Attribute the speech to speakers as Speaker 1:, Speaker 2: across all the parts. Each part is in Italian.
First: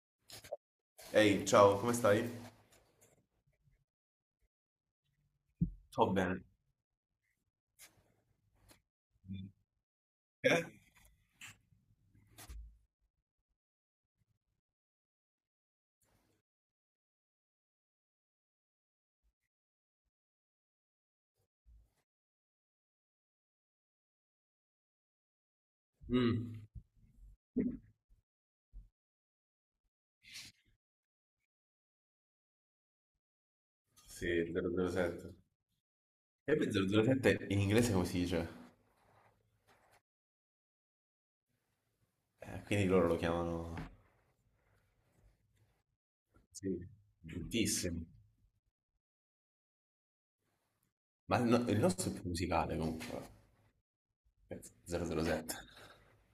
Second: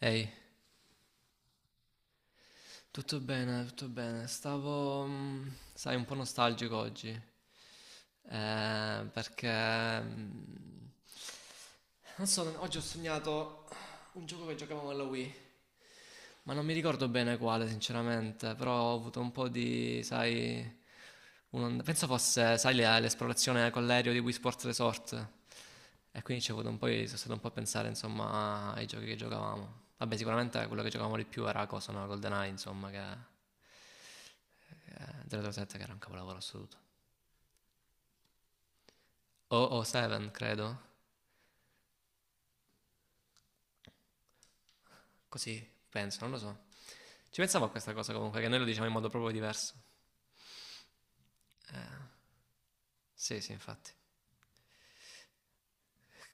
Speaker 1: Ehi,
Speaker 2: Ehi, ciao, come stai?
Speaker 1: tutto bene, tutto bene. Stavo, sai, un
Speaker 2: Sto
Speaker 1: po'
Speaker 2: bene.
Speaker 1: nostalgico oggi. Eh, perché...
Speaker 2: Eh?
Speaker 1: mm, Non so, oggi ho sognato un gioco che giocavamo alla Wii. Ma non mi ricordo bene quale, sinceramente. Però ho avuto un po' di, sai. Penso fosse, sai, l'esplorazione con l'aereo di Wii Sports Resort. E quindi ci ho
Speaker 2: Mm.
Speaker 1: avuto un po', sono stato un po' a pensare, insomma, ai giochi che giocavamo. Vabbè, sicuramente quello che giocavamo di più era cosa, no? GoldenEye, insomma, che.
Speaker 2: Sì, 007.
Speaker 1: 007 che era un capolavoro
Speaker 2: E poi
Speaker 1: assoluto.
Speaker 2: 007 in inglese come si dice?
Speaker 1: O 07, credo.
Speaker 2: Quindi loro lo chiamano...
Speaker 1: Così, penso, non lo so.
Speaker 2: Sì,
Speaker 1: Ci pensavo a questa
Speaker 2: giustissimo.
Speaker 1: cosa comunque, che noi lo diciamo in modo proprio diverso.
Speaker 2: Ma il
Speaker 1: Eh,
Speaker 2: nostro è più musicale comunque.
Speaker 1: sì, sì, infatti.
Speaker 2: Penso, 007.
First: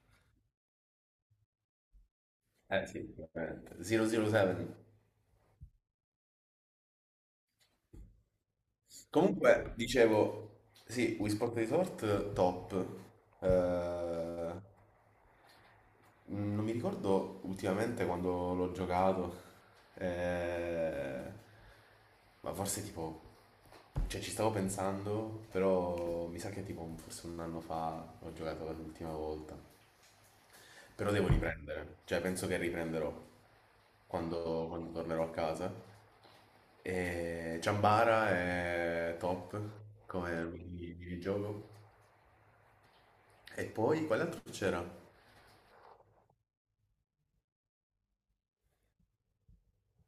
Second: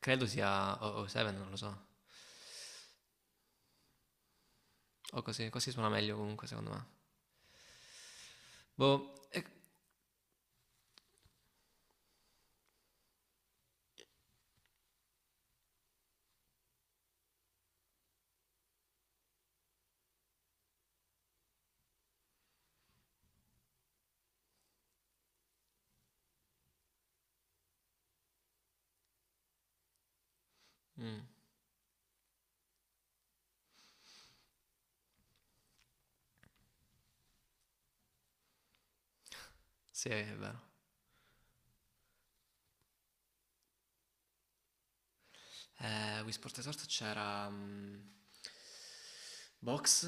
Speaker 1: Credo sia 007, non lo so.
Speaker 2: Eh sì, veramente. 007.
Speaker 1: O così, così suona meglio comunque, secondo me. Boh,
Speaker 2: Comunque, dicevo, sì, Wii Sport Resort top. Eh, Non mi ricordo ultimamente quando l'ho giocato, eh, ma forse tipo, cioè ci stavo pensando, però mi sa che tipo forse un anno fa ho giocato per l'ultima volta. Però
Speaker 1: mm,
Speaker 2: devo riprendere, cioè penso che riprenderò quando, quando tornerò a casa. E Ciambara è top
Speaker 1: sì, è
Speaker 2: come
Speaker 1: vero.
Speaker 2: minigioco. E poi quale altro c'era?
Speaker 1: Wii Sport Resort c'era Box,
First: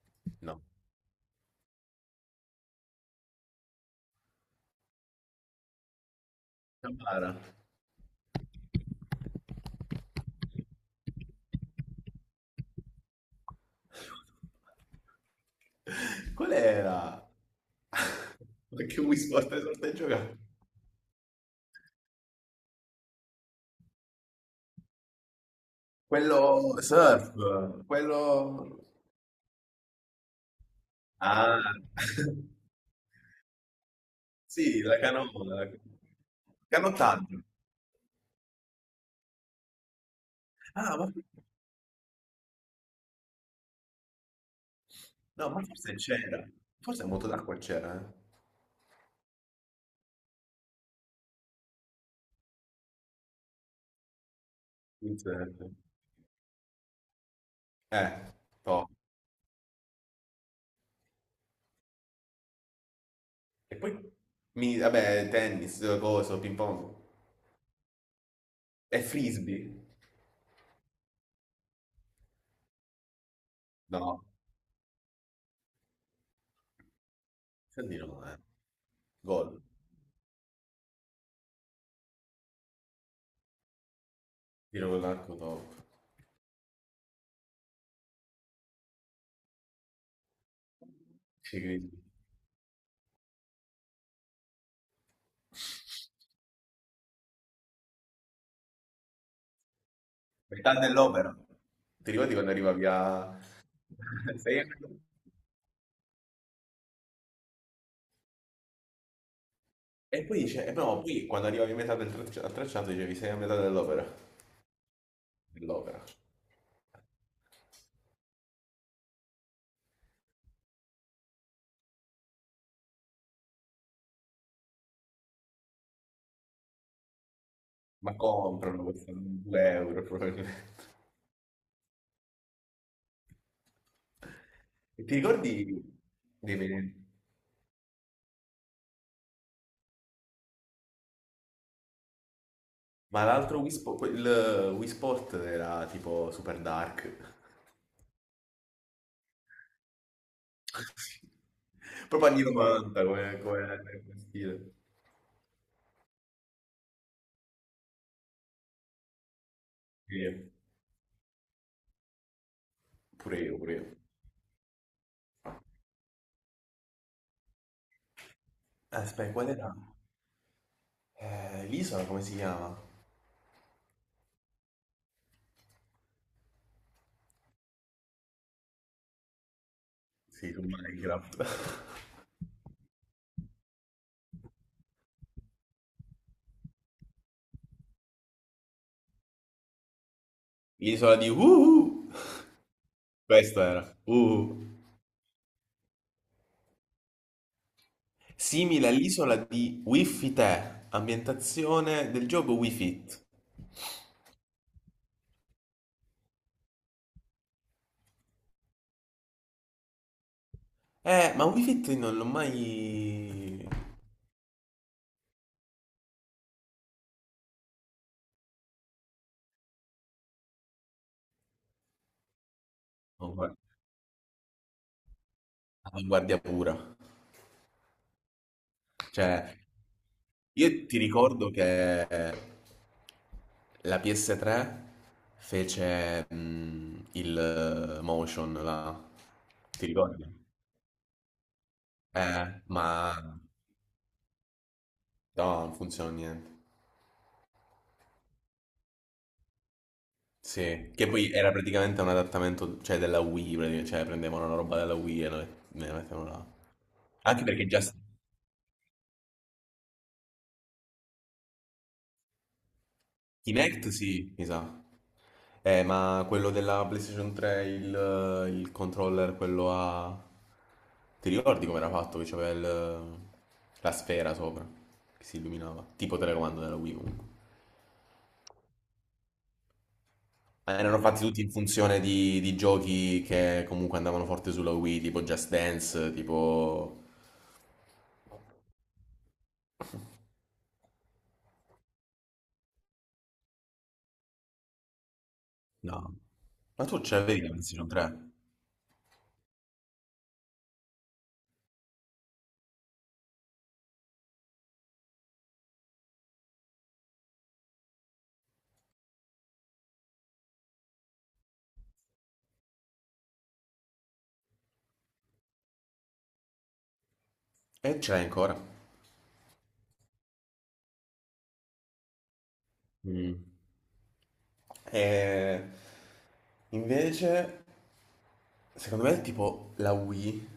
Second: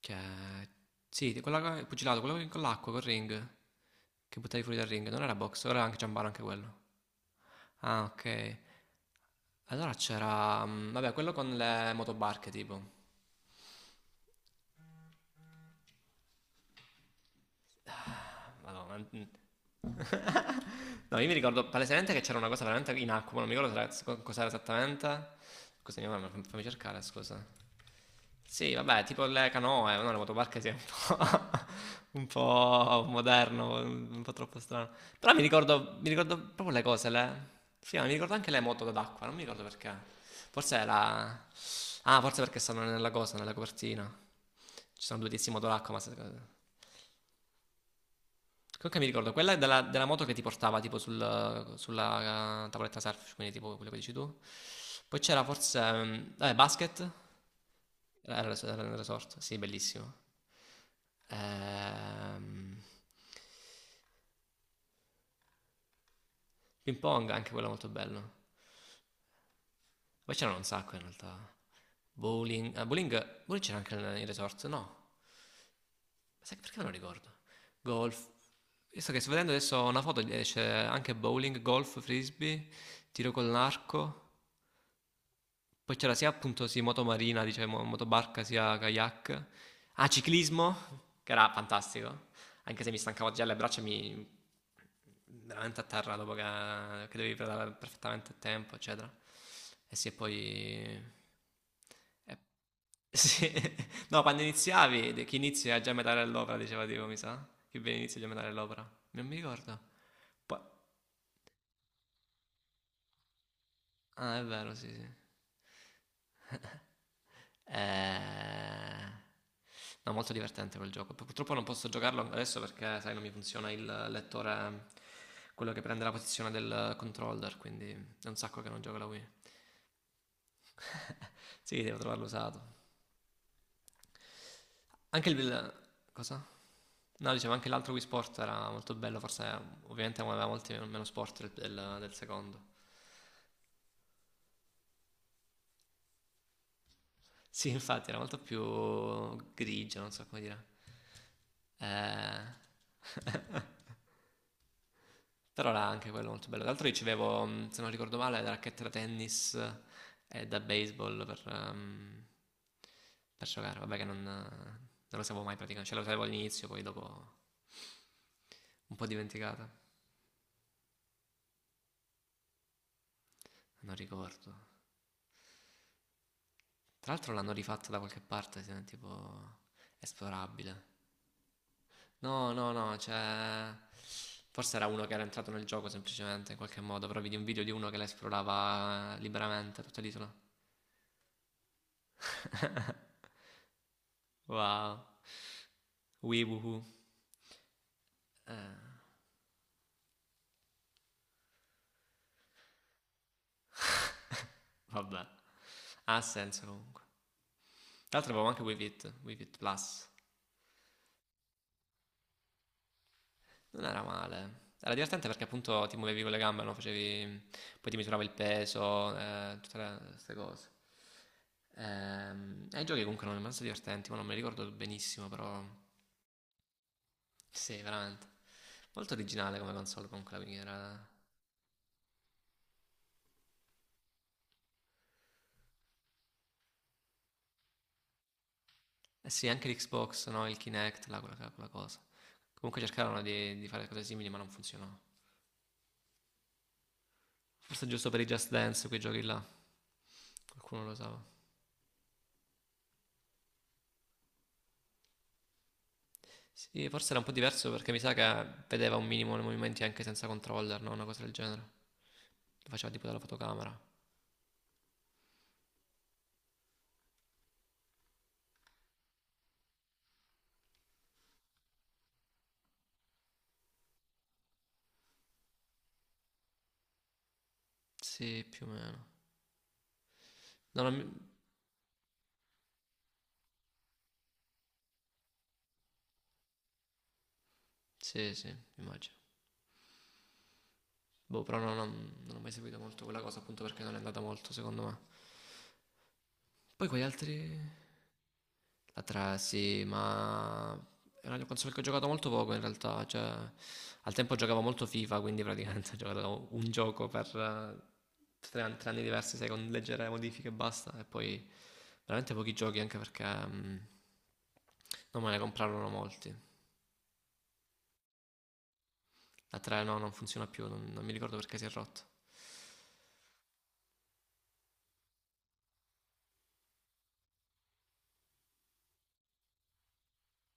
Speaker 1: che.
Speaker 2: No,
Speaker 1: Sì, di quella, il pugilato, quello con l'acqua, col ring, che buttavi fuori dal ring. Non era Box, ora era anche Giambaro, anche quello.
Speaker 2: Ciambara.
Speaker 1: Ah, ok. Allora c'era, vabbè, quello con le motobarche tipo.
Speaker 2: Qual era? Ma
Speaker 1: Madonna,
Speaker 2: che Wii
Speaker 1: mm,
Speaker 2: Sport Resort hai giocato?
Speaker 1: No, io mi ricordo palesemente che c'era una cosa veramente in acqua, ma non mi ricordo se cos'era esattamente. Scusa, mia mamma, fammi
Speaker 2: Quello
Speaker 1: cercare,
Speaker 2: surf,
Speaker 1: scusa. Sì,
Speaker 2: quello...
Speaker 1: vabbè, tipo le canoe, no, le motobarche sì, è un po',
Speaker 2: Ah,
Speaker 1: un po' moderno, un po' troppo
Speaker 2: sì,
Speaker 1: strano.
Speaker 2: la
Speaker 1: Però mi ricordo, mi ricordo proprio le cose,
Speaker 2: canottaggio.
Speaker 1: le. Sì, ma mi ricordo anche le moto d'acqua, non mi ricordo perché. Forse è
Speaker 2: Ah, ma,
Speaker 1: la. Ah, forse perché stanno nella cosa, nella copertina. Ci sono due tizi
Speaker 2: no,
Speaker 1: in
Speaker 2: ma
Speaker 1: moto d'acqua.
Speaker 2: forse c'era, forse a moto d'acqua c'era, eh?
Speaker 1: Comunque mi ricordo, quella della moto che ti portava tipo sulla tavoletta surf, quindi tipo quello che dici tu. Poi c'era
Speaker 2: Windsurf.
Speaker 1: forse, vabbè, basket,
Speaker 2: Eh,
Speaker 1: era il res- era
Speaker 2: top.
Speaker 1: il resort, sì, bellissimo. Ehm,
Speaker 2: E poi, vabbè, tennis, coso, ping pong.
Speaker 1: ping pong, anche quello molto bello.
Speaker 2: E frisbee?
Speaker 1: Poi c'erano un sacco in realtà. Bowling, ah, bowling c'era anche nel
Speaker 2: No,
Speaker 1: nel resort, no? Sai perché non ricordo?
Speaker 2: senti no,
Speaker 1: Golf.
Speaker 2: eh.
Speaker 1: Io sto che sto vedendo
Speaker 2: Gol,
Speaker 1: adesso una foto, c'è anche bowling, golf, frisbee, tiro con l'arco.
Speaker 2: tiro con l'arco top.
Speaker 1: Poi c'era sia appunto sì, moto marina, diciamo, motobarca, sia kayak. Ah, ciclismo, che era
Speaker 2: Ci credi.
Speaker 1: fantastico, anche se mi stancavo già le braccia, mi veramente a terra dopo che dovevi pedalare perfettamente a tempo, eccetera. E sì, e
Speaker 2: Metà
Speaker 1: poi.
Speaker 2: dell'opera. Ti ricordi
Speaker 1: e-
Speaker 2: quando arriva via...
Speaker 1: sì. No, quando
Speaker 2: Sei a-
Speaker 1: iniziavi, chi inizia è già a metà dell'opera, diceva tipo, mi sa. Chi bene inizia è già a metà dell'opera. Non mi ricordo.
Speaker 2: E poi
Speaker 1: Poi.
Speaker 2: dice, e no, poi quando arrivavi a metà del al tracciato dicevi sei a metà dell'opera.
Speaker 1: Ah, è vero, sì, sì.
Speaker 2: Dell'opera.
Speaker 1: Eh, no, molto divertente quel gioco. Purtroppo non posso giocarlo adesso perché, sai, non mi funziona il lettore, quello che prende la posizione del controller, quindi
Speaker 2: Ma
Speaker 1: è un sacco che non
Speaker 2: comprano
Speaker 1: gioco la
Speaker 2: questo
Speaker 1: Wii.
Speaker 2: 2 euro probabilmente.
Speaker 1: Sì, devo trovarlo usato.
Speaker 2: E ti
Speaker 1: Anche
Speaker 2: ricordi
Speaker 1: il, cosa?
Speaker 2: dei menu?
Speaker 1: No, dicevo, anche l'altro Wii Sport era molto bello, forse ovviamente aveva molti meno sport del secondo.
Speaker 2: Ma l'altro Wii Sport era tipo super dark.
Speaker 1: Sì, infatti, era molto più grigio, non so come dire.
Speaker 2: Proprio
Speaker 1: Eh...
Speaker 2: anni 90 come, come stile.
Speaker 1: Però era anche quello molto bello. Tra l'altro ricevevo, se non ricordo male, da racchette da tennis e
Speaker 2: Sì,
Speaker 1: da baseball per, ehm,
Speaker 2: Pure
Speaker 1: per
Speaker 2: io, pure
Speaker 1: giocare.
Speaker 2: io.
Speaker 1: Vabbè che non lo sapevo mai praticamente. Cioè lo sapevo all'inizio, poi dopo un po'
Speaker 2: Aspetta, qual
Speaker 1: dimenticata.
Speaker 2: era? L'isola come si chiama?
Speaker 1: Non ricordo. Tra l'altro l'hanno rifatta da qualche parte, tipo
Speaker 2: Sì, su
Speaker 1: esplorabile.
Speaker 2: Minecraft.
Speaker 1: No, no, no, cioè. Forse era uno che era entrato nel gioco semplicemente, in qualche modo. Però vedi un video di uno che la esplorava liberamente tutta l'isola.
Speaker 2: L'isola di Uhu. Questo era. Uhu.
Speaker 1: Wow. Wee woohoo.
Speaker 2: Simile all'isola di Wii Fit, Air, ambientazione del gioco Wii Fit.
Speaker 1: Vabbè. Ha senso comunque. Tra l'altro avevo anche Wii Fit, Wii Fit Plus.
Speaker 2: Ma Wii Fit non l'ho mai...
Speaker 1: Non era male. Era divertente perché appunto ti muovevi con le gambe, no? Facevi. Poi ti misurava il peso, tutte queste cose. E i giochi comunque
Speaker 2: non
Speaker 1: erano
Speaker 2: guard-
Speaker 1: abbastanza divertenti, ma non mi ricordo benissimo, però.
Speaker 2: Avanguardia pura.
Speaker 1: Sì, veramente. Molto originale
Speaker 2: Cioè,
Speaker 1: come console comunque la Wii
Speaker 2: io ti
Speaker 1: era.
Speaker 2: ricordo che la PS3 fece mm, il motion là.
Speaker 1: Eh sì, anche
Speaker 2: Ti ricordi?
Speaker 1: l'Xbox, no? Il Kinect, là, quella cosa.
Speaker 2: Eh,
Speaker 1: Comunque
Speaker 2: ma
Speaker 1: cercarono di fare cose simili, ma non funzionò.
Speaker 2: No, non funziona niente.
Speaker 1: Forse giusto per i Just Dance, quei giochi là. Qualcuno lo
Speaker 2: Sì, che
Speaker 1: usava.
Speaker 2: poi era praticamente un adattamento, cioè della Wii, praticamente, cioè prendevano la roba della Wii e ne mettevano là.
Speaker 1: Sì, forse era un po'
Speaker 2: Anche perché
Speaker 1: diverso
Speaker 2: già
Speaker 1: perché
Speaker 2: s-
Speaker 1: mi sa che vedeva un minimo nei movimenti anche senza controller, no? Una cosa del genere. Lo faceva tipo dalla fotocamera.
Speaker 2: Kinect sì, mi sa. Ma quello della PlayStation 3, il controller, quello a... Ti ricordi come era fatto? La sfera sopra, che si illuminava. Tipo telecomando della Wii comunque.
Speaker 1: Sì, più o meno.
Speaker 2: Ma
Speaker 1: No, non
Speaker 2: erano
Speaker 1: mi-
Speaker 2: fatti tutti in funzione di giochi che comunque andavano forte sulla Wii, tipo Just Dance, tipo
Speaker 1: sì, sì, immagino. Boh, però no, non ho mai seguito molto quella cosa appunto perché non è andata molto, secondo me.
Speaker 2: No, ma
Speaker 1: Poi
Speaker 2: tu
Speaker 1: quegli
Speaker 2: ce l'avevi la
Speaker 1: altri.
Speaker 2: PlayStation 3?
Speaker 1: La 3, sì, ma. È una console che ho giocato molto poco in realtà, cioè. Al tempo giocavo molto FIFA, quindi praticamente ho giocato un gioco per tre anni diversi, sai, con leggere modifiche e basta, e poi veramente pochi giochi anche perché non me ne comprarono molti.
Speaker 2: E ce l'hai ancora?
Speaker 1: La 3 no, non funziona più, non mi ricordo perché si è rotto.
Speaker 2: Mm. E invece, secondo me, tipo la Wii,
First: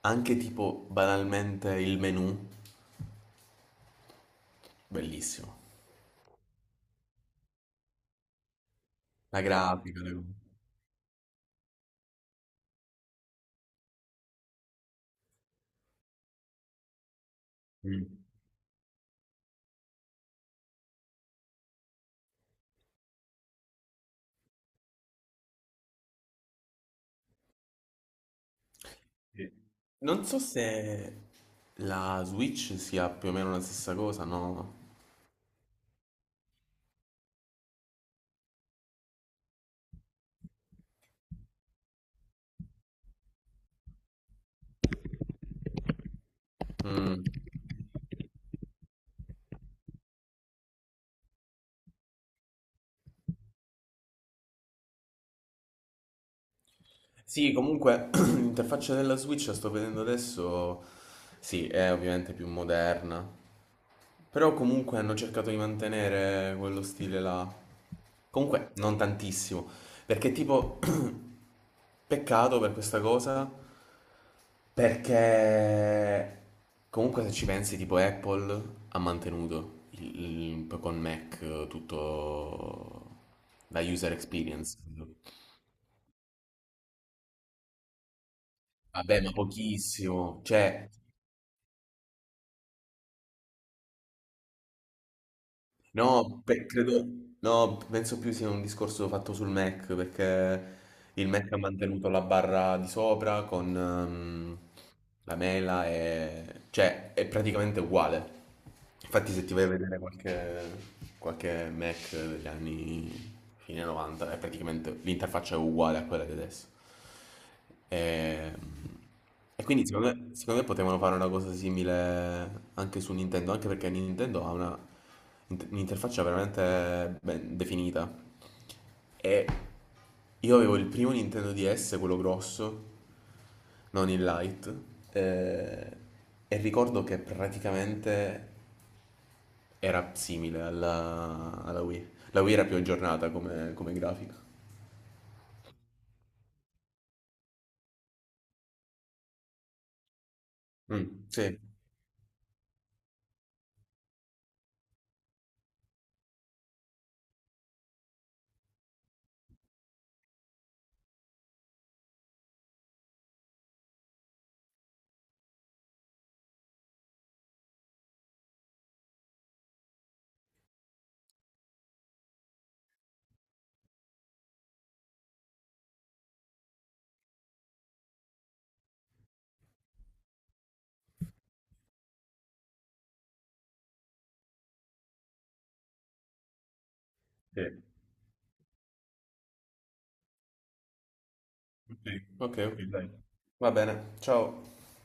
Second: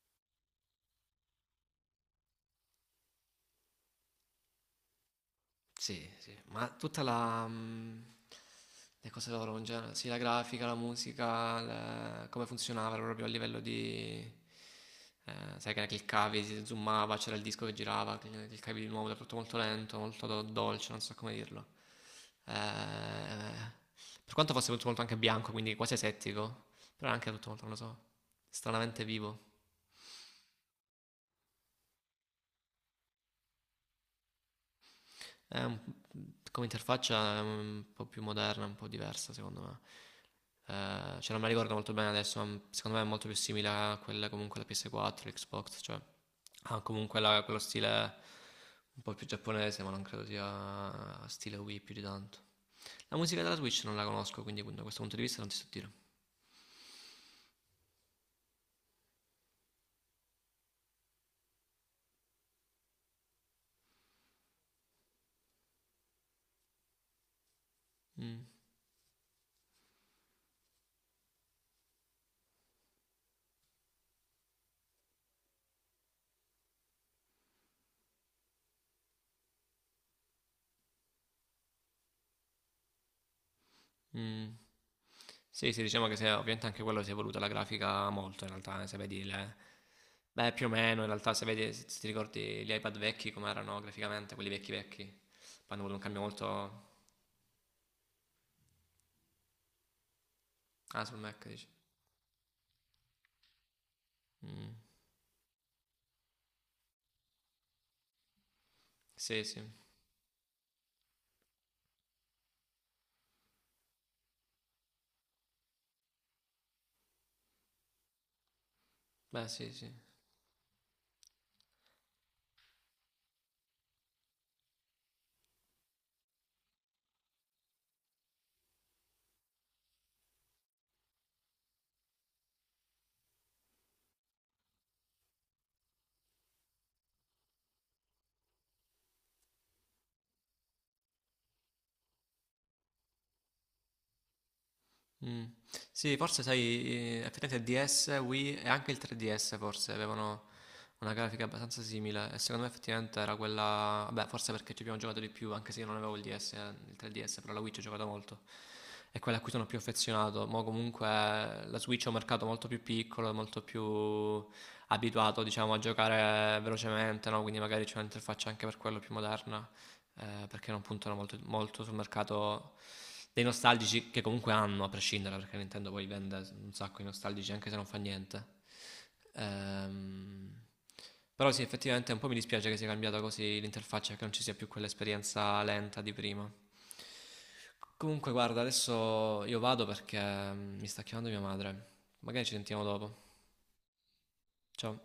Speaker 2: anche tipo banalmente il menu, bellissimo.
Speaker 1: Sì, sì, ma tutta le cose
Speaker 2: La
Speaker 1: loro in genere,
Speaker 2: grafica,
Speaker 1: sì,
Speaker 2: le
Speaker 1: la
Speaker 2: cose.
Speaker 1: grafica, la musica, come funzionava proprio a livello di. Sai che ne cliccavi, si zoomava, c'era il disco che
Speaker 2: Mm.
Speaker 1: girava, cliccavi di nuovo, era tutto molto lento, molto dolce, non so come dirlo. Eh, per quanto fosse tutto molto anche bianco, quindi quasi asettico, però era anche tutto molto, non lo so, stranamente vivo.
Speaker 2: Sì. Non so se la Switch sia più o meno la stessa cosa, no?
Speaker 1: È un- Come interfaccia è un po' più moderna, un po' diversa secondo me. Cioè non me la ricordo molto bene adesso, ma secondo me è molto più simile a quella comunque la PS4, l'Xbox, cioè ha comunque
Speaker 2: Mm.
Speaker 1: quello stile un po' più giapponese, ma non credo sia stile Wii più di tanto. La musica della Switch non la conosco, quindi da questo punto di vista non ti so dire.
Speaker 2: Sì, comunque l'interfaccia della Switch la sto vedendo adesso, sì, è ovviamente più moderna, però comunque hanno cercato di mantenere quello stile là.
Speaker 1: Mm,
Speaker 2: Comunque non tantissimo. Perché tipo, peccato per questa cosa, perché comunque se ci pensi tipo Apple ha mantenuto con Mac tutto la user
Speaker 1: mm.
Speaker 2: experience.
Speaker 1: Sì, sì, diciamo che se, ovviamente anche quello si è evoluta la grafica molto in realtà, se
Speaker 2: Vabbè,
Speaker 1: vedi
Speaker 2: ma
Speaker 1: le,
Speaker 2: pochissimo.
Speaker 1: beh, più o
Speaker 2: Cioè,
Speaker 1: meno, in realtà se vedi, se ti ricordi gli iPad vecchi come erano graficamente, quelli vecchi vecchi, poi hanno avuto un cambio
Speaker 2: no,
Speaker 1: molto.
Speaker 2: penso più sia un discorso fatto sul Mac, perché
Speaker 1: Ah, sul
Speaker 2: il
Speaker 1: Mac
Speaker 2: Mac ha
Speaker 1: dici?
Speaker 2: mantenuto la barra di sopra con
Speaker 1: Mm.
Speaker 2: la mela e... cioè è praticamente uguale. Infatti
Speaker 1: Sì,
Speaker 2: se ti
Speaker 1: sì.
Speaker 2: vai a vedere qualche Mac degli anni fine 90 è praticamente l'interfaccia è uguale a quella di adesso. E,
Speaker 1: Beh, sì,
Speaker 2: quindi
Speaker 1: sì.
Speaker 2: secondo me potevano fare una cosa simile anche su Nintendo, anche perché Nintendo ha un'interfaccia veramente ben definita. E io avevo il primo Nintendo DS, quello grosso, non il Lite, eh, e ricordo che praticamente era simile alla Wii. La Wii era più aggiornata come, come grafica.
Speaker 1: Mm. Sì, forse sai, effettivamente il DS, Wii e anche il 3DS forse avevano una
Speaker 2: Mm,
Speaker 1: grafica
Speaker 2: sì.
Speaker 1: abbastanza simile e secondo me effettivamente era quella, beh, forse perché ci abbiamo giocato di più, anche se io non avevo il DS, il 3DS, però la Wii ci ho giocato molto. È quella a cui sono più affezionato. Ma comunque la Switch è un mercato molto più piccolo, e molto più abituato, diciamo, a giocare velocemente, no? Quindi magari c'è un'interfaccia anche per quello più moderna, perché non puntano molto, molto sul mercato dei nostalgici che comunque hanno, a prescindere, perché Nintendo poi vende un sacco di nostalgici anche se non fa niente. Ehm, Però sì, effettivamente un po' mi dispiace che sia cambiata così l'interfaccia, che non ci sia più quell'esperienza lenta di prima. Comunque, guarda, adesso io vado perché mi sta chiamando mia madre.
Speaker 2: Ok,
Speaker 1: Magari ci
Speaker 2: ok,
Speaker 1: sentiamo
Speaker 2: dai.
Speaker 1: dopo.
Speaker 2: Va bene, ciao.
Speaker 1: Ciao.